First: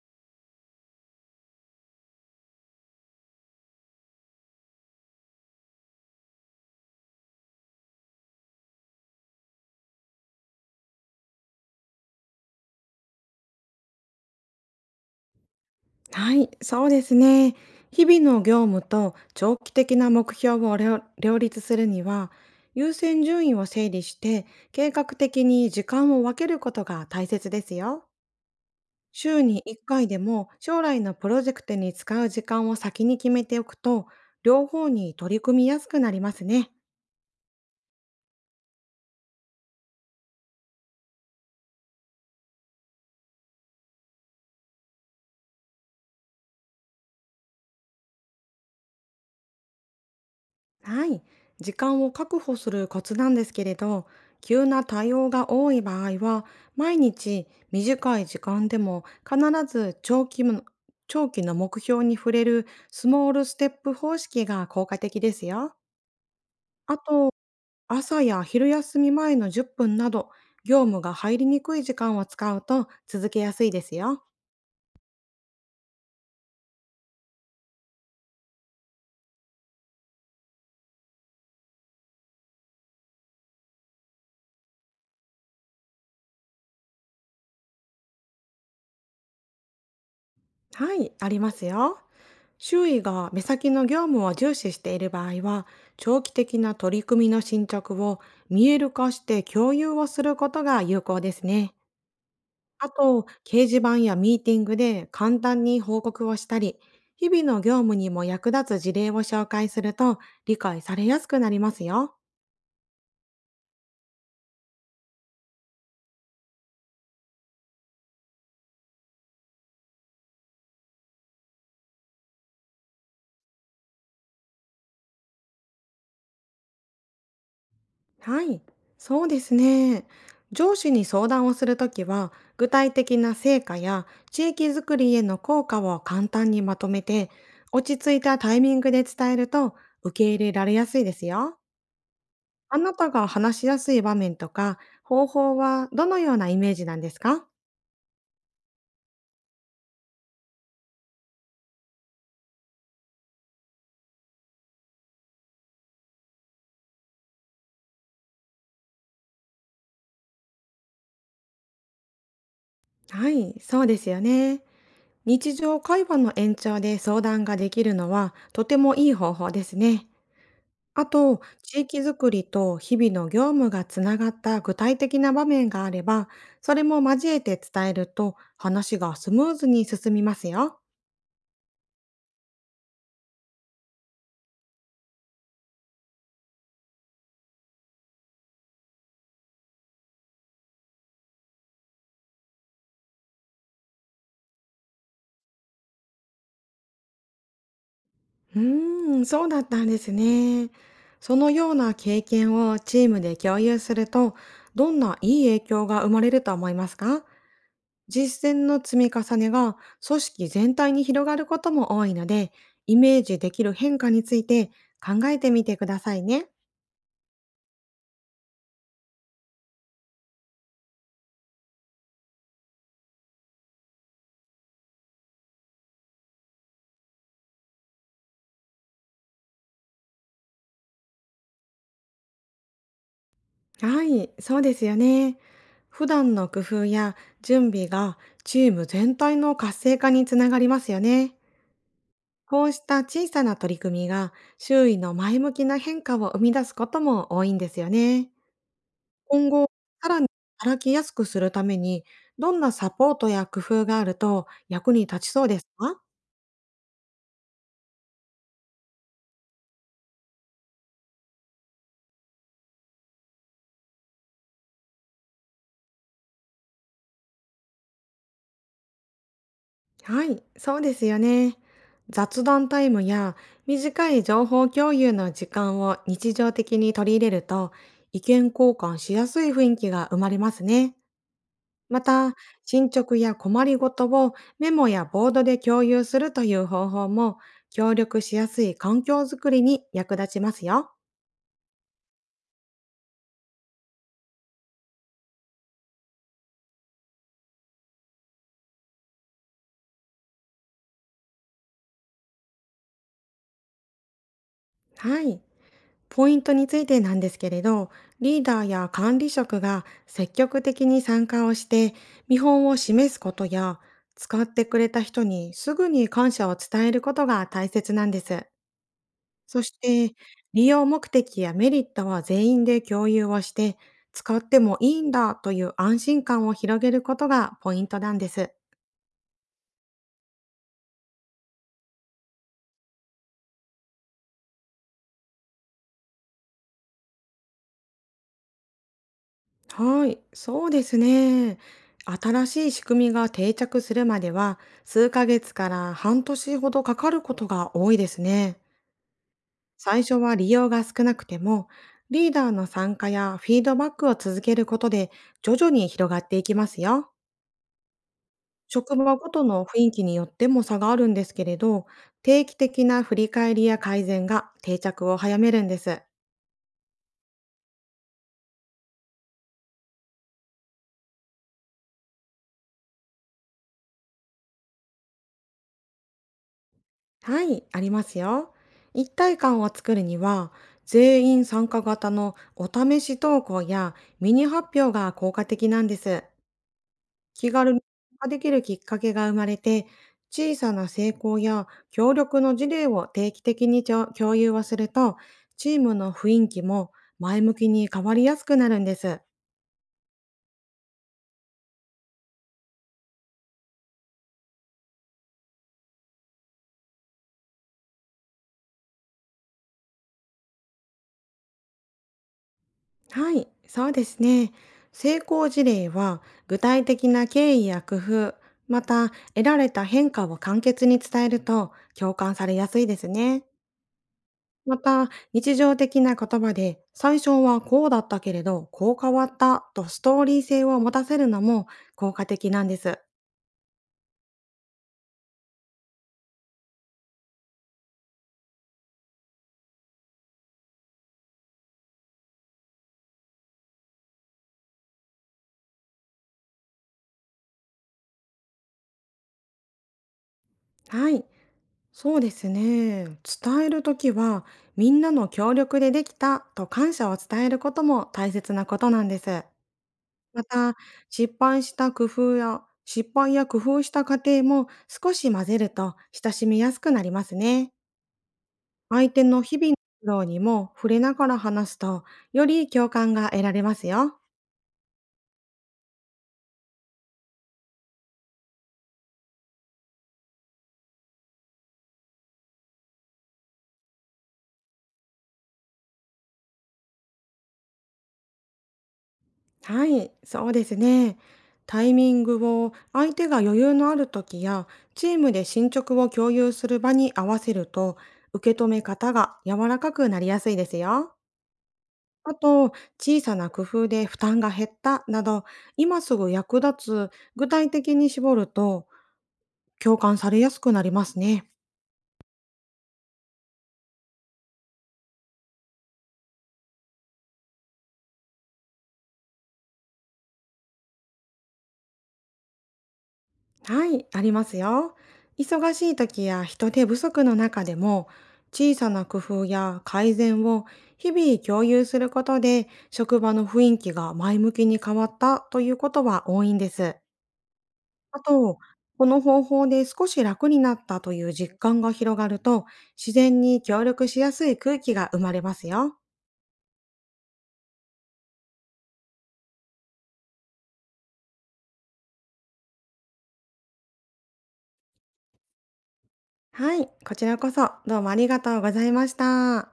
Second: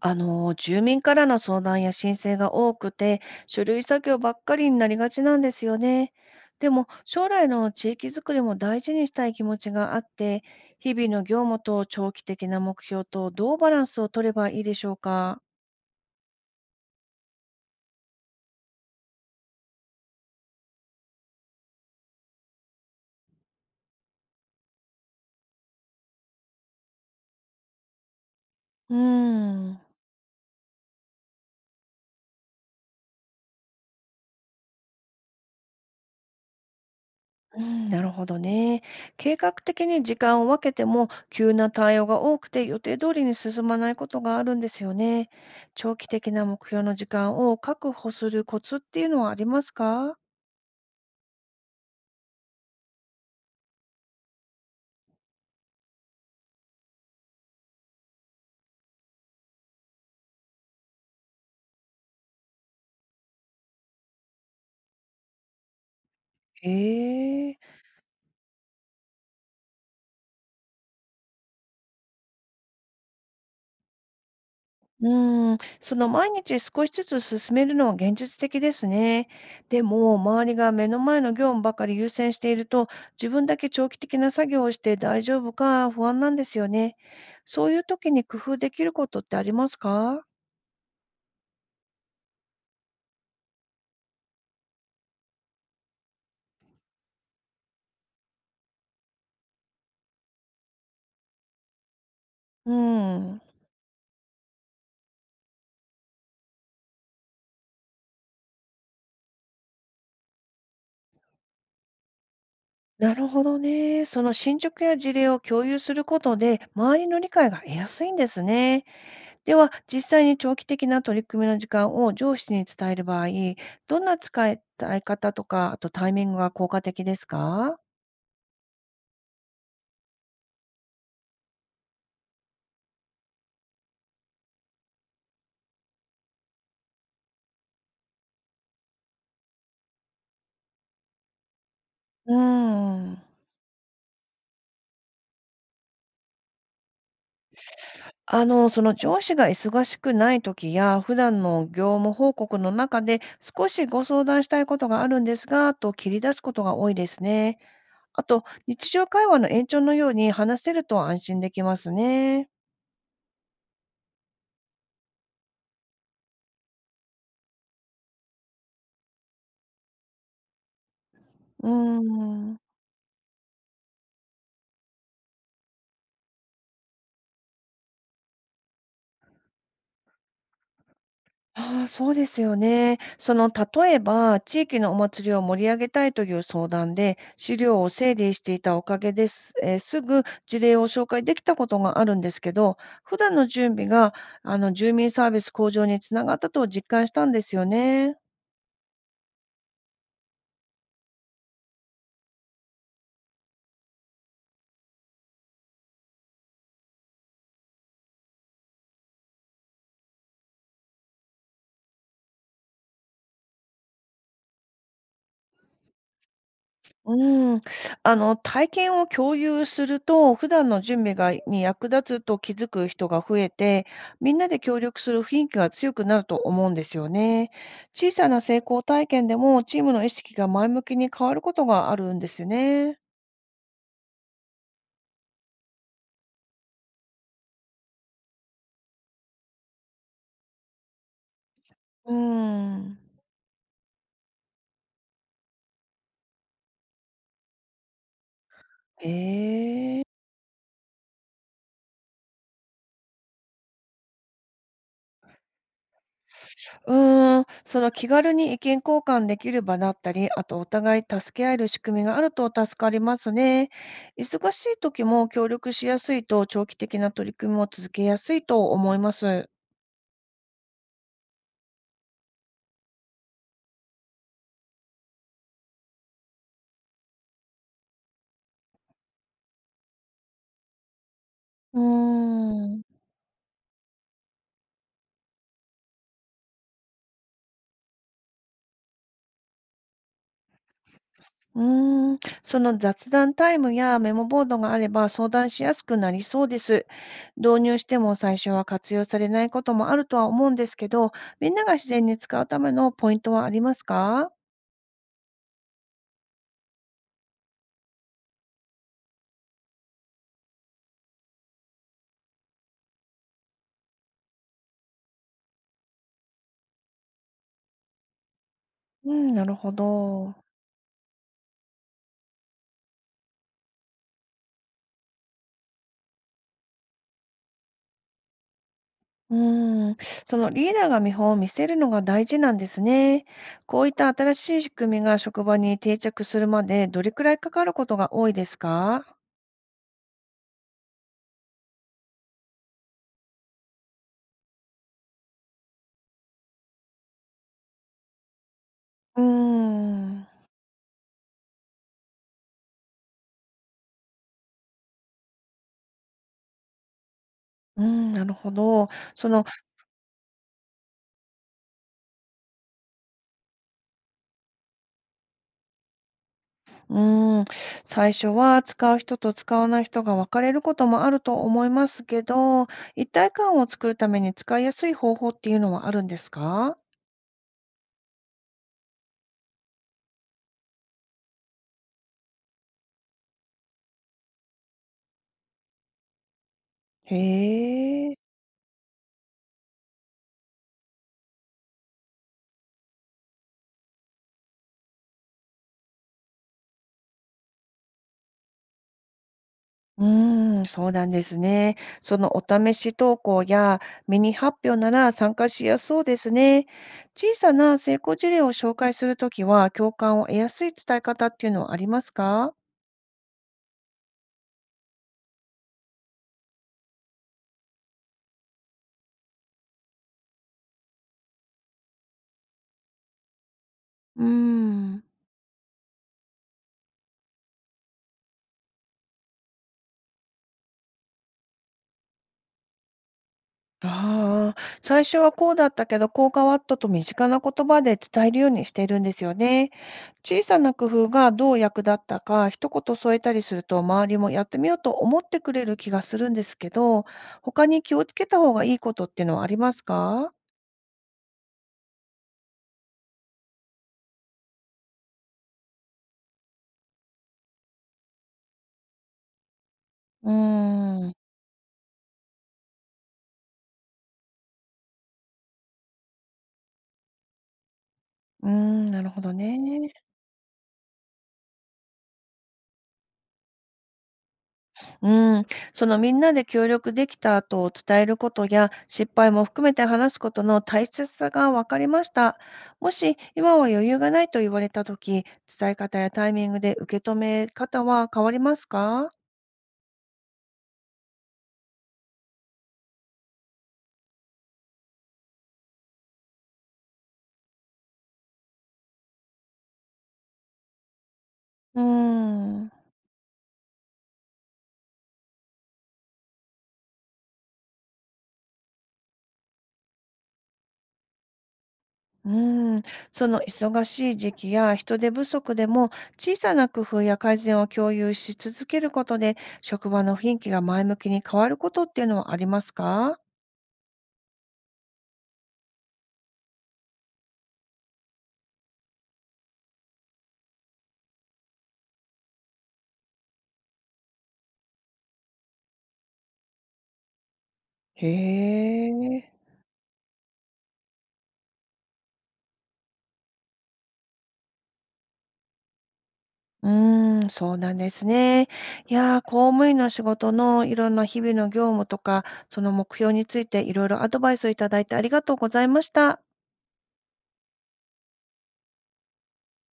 住民からの相談や申請が多くて、書類作業ばっかりになりがちなんですよね。でも、将来の地域づくりも大事にしたい気持ちがあって、日々の業務と長期的な目標とどうバランスを取ればいいでしょうか。はい、そうですね。日々の業務と長期的な目標を両両立するには、優先順位を整理して計画的に時間を分けることが大切ですよ。うー週に1ん、回でも将来のプロジェクトに使う時間を先に決めておくと、両方に取り組みやすくなりますね。うん、なるほどね。計画的に時間を分けても、急な対応が多くて予定通りに進まないことがあるんですよね。長期的な目標の時間を確保するコツっていうのはありますか？はい。時間を確保するコツなんですけれど、急な対応が多い場合は、毎日短い時間でも必ず長期の目標に触れるスモールステップ方式が効果的ですよ。あと、ええ、朝や昼休み前の10分など、業務が入りにくい時間を使うと続けやすいですよ。うん、その毎日少しずつ進めるのは現実的ですね。でも、周りが目の前の業務ばかり優先していると、自分だけ長期的な作業をして大丈夫か不安なんですよね。そういう時に工夫できることってありますか？はい、ありますよ。周囲が目先の業務を重視している場合は、長期的な取り組みの進捗を見える化して共有をすることが有効ですね。うあと、ん、掲示板やミーティングで簡単に報告をしたり、日々の業務にも役立つ事例を紹介すると理解されやすくなりますよ。なるほどね。その進捗や事例を共有することで、周りの理解が得やすいんですね。では、実際に長期的な取り組みの時間を上司に伝える場合、どんな伝え方とか、あとタイミングが効果的ですか？はい、そうですね。上司に相談をするときは、具体的な成果や地域づくりへの効果を簡単にまとめて、落ち着いたタイミングで伝えると受け入れられやすいですよ。うーあなたん。が話しやすい場面とか方法はどのようなイメージなんですか？その上司が忙しくない時や、普段の業務報告の中で、少しご相談したいことがあるんですが、と切り出すことが多いですね。あと、日常会話の延長のように話せると安心できますね。はい、そうですよね。日常会話の延長で相談ができるのはとてもいい方法ですね。あと、うー地域づくりん。と日々の業務がつながった具体的な場面があれば、それも交えて伝えると話がスムーズに進みますよ。ああ、そうですよね。その、例えば、地域のお祭りを盛り上げたいという相談で、資料を整理していたおかげです。すぐ事例を紹介できたことがあるんですけど、普段の準備が、住民サービス向上につながったと実感したんですよね。うーん、そうだったんですね。そのような経験をチームで共有すると、どんないい影響が生まれると思いますか？実践の積み重ねが組織全体に広がることも多いので、イメージできる変化について考えてみてくださいね。うん、体験を共有すると、普段の準備がに役立つと気づく人が増えて、みんなで協力する雰囲気が強くなると思うんですよね。小さな成功体験でもチームの意識が前向きに変わることがあるんですね。はい、そうですよね。普段の工夫や準備がチーム全体の活性化につながりますよね。うこうしたん。小さな取り組みが周囲の前向きな変化を生み出すことも多いんですよね。今後、へえ。さらに働きやすくするために、どんなサポートや工夫があると役に立ちそうですか？うーん、その気軽に意見交換できる場だったり、あとお互い助け合える仕組みがあると助かりますね。忙しい時も協力しやすいと、長期的な取り組みも続けやすいと思います。はい、そうですよね。雑談タイムや短い情報共有の時間を日常的に取り入れると意見交換しやすい雰囲気が生まれますね。うーまた、ん。進捗や困りごとをメモやボードで共有するという方法も協力しやすい環境づくりに役立ちますよ。うーん、その雑談タイムやメモボードがあれば相談しやすくなりそうです。導入しても最初は活用されないこともあるとは思うんですけど、みんなが自然に使うためのポイントはありますか？はい。ポイントについてなんですけれど、リーダーや管理職が積極的に参加をして、見本を示すことや、使ってくれた人にすぐに感謝を伝えることが大切なんです。うん、なるそほして、ど。利用目的やメリットは全員で共有をして、使ってもいいんだという安心感を広げることがポイントなんです。うーん、そのリーダーが見本を見せるのが大事なんですね。こういった新しい仕組みが職場に定着するまでどれくらいかかることが多いですか？はい、そうですね。新しい仕組みが定着するまでは、数ヶ月から半年ほどかかることが多いですね。うー最初ん。は利用が少なくても、リーダーの参加やフィードバックを続けることで、徐々に広がっていきますよ。うん、なるほど。職場ごそとの、の雰囲気によっても差があるんですけれど、定期的な振り返りや改善が定着を早めるんです。うーん、最初は使う人と使わない人が分かれることもあると思いますけど、一体感を作るために使いやすい方法っていうのはあるんですか？はい、ありますよ。一体感を作るには、全員参加型のお試し投稿やミニ発表が効果的なんです。へ気軽にえ。参加できるきっかけが生まれて、小さな成功や協力の事例を定期的に共有をすると、チームの雰囲気も前向きに変わりやすくなるんです。うーん、そうなんですね。そのお試し投稿やミニ発表なら参加しやすそうですね。小さな成功事例を紹介するときは共感を得やすい伝え方っていうのはありますか？はい、そうですね。成功事例は具体的な経緯や工夫、また得られた変化を簡潔に伝えると共感されやすいですね。うーまん、た日常的な言葉で最初はこうだったけれどこう変わったとストーリー性を持たせるのも効果的なんです。ああ、最初はこうだったけど、こう変わったと身近な言葉で伝えるようにしているんですよね。小さな工夫がどう役立ったか、一言添えたりすると、周りもやってみようと思ってくれる気がするんですけど、他に気をつけた方がいいことっていうのはありますか？はい、そうですね。伝えるときはみんなの協力でできたと感謝を伝えることも大切なことなんです。うーまた、ん。失敗した工夫や、失敗や工夫した過程も少し混ぜると親しみやすくなりますね。うーん、なる相ほ手どの日々のね。苦労にも触れながら話すと、より共感が得られますよ。うーん、そのみんなで協力できた後を伝えることや、失敗も含めて話すことの大切さが分かりました。もし今は余裕がないと言われた時、伝え方やタイミングで受け止め方は変わりますか？はい、そうですね。タイミングを相手が余裕のある時や、チームで進捗を共有する場に合わせると、受け止め方が柔らかくなりやすいですよ。うーあん。と、小さな工夫で負担が減ったなど、今すぐ役立つ具体的に絞ると共感されやすくなりますね。うーん、その忙しい時期や人手不足でも小さな工夫や改善を共有し続けることで職場の雰囲気が前向きに変わることっていうのはありますか？はい、ありますよ。忙しい時や人手不足の中でも、小さな工夫や改善を日々共有することで、職場の雰囲気が前向きに変わったということは多いんです。へあと、このえ。方法で少し楽になったという実感が広がると、自然に協力しやすい空気が生まれますよ。うーん、そうなんですね。いやー、公務員の仕事のいろんな日々の業務とか、その目標についていろいろアドバイスをいただいてありがとうございました。はい、こちらこそどうもありがとうございました。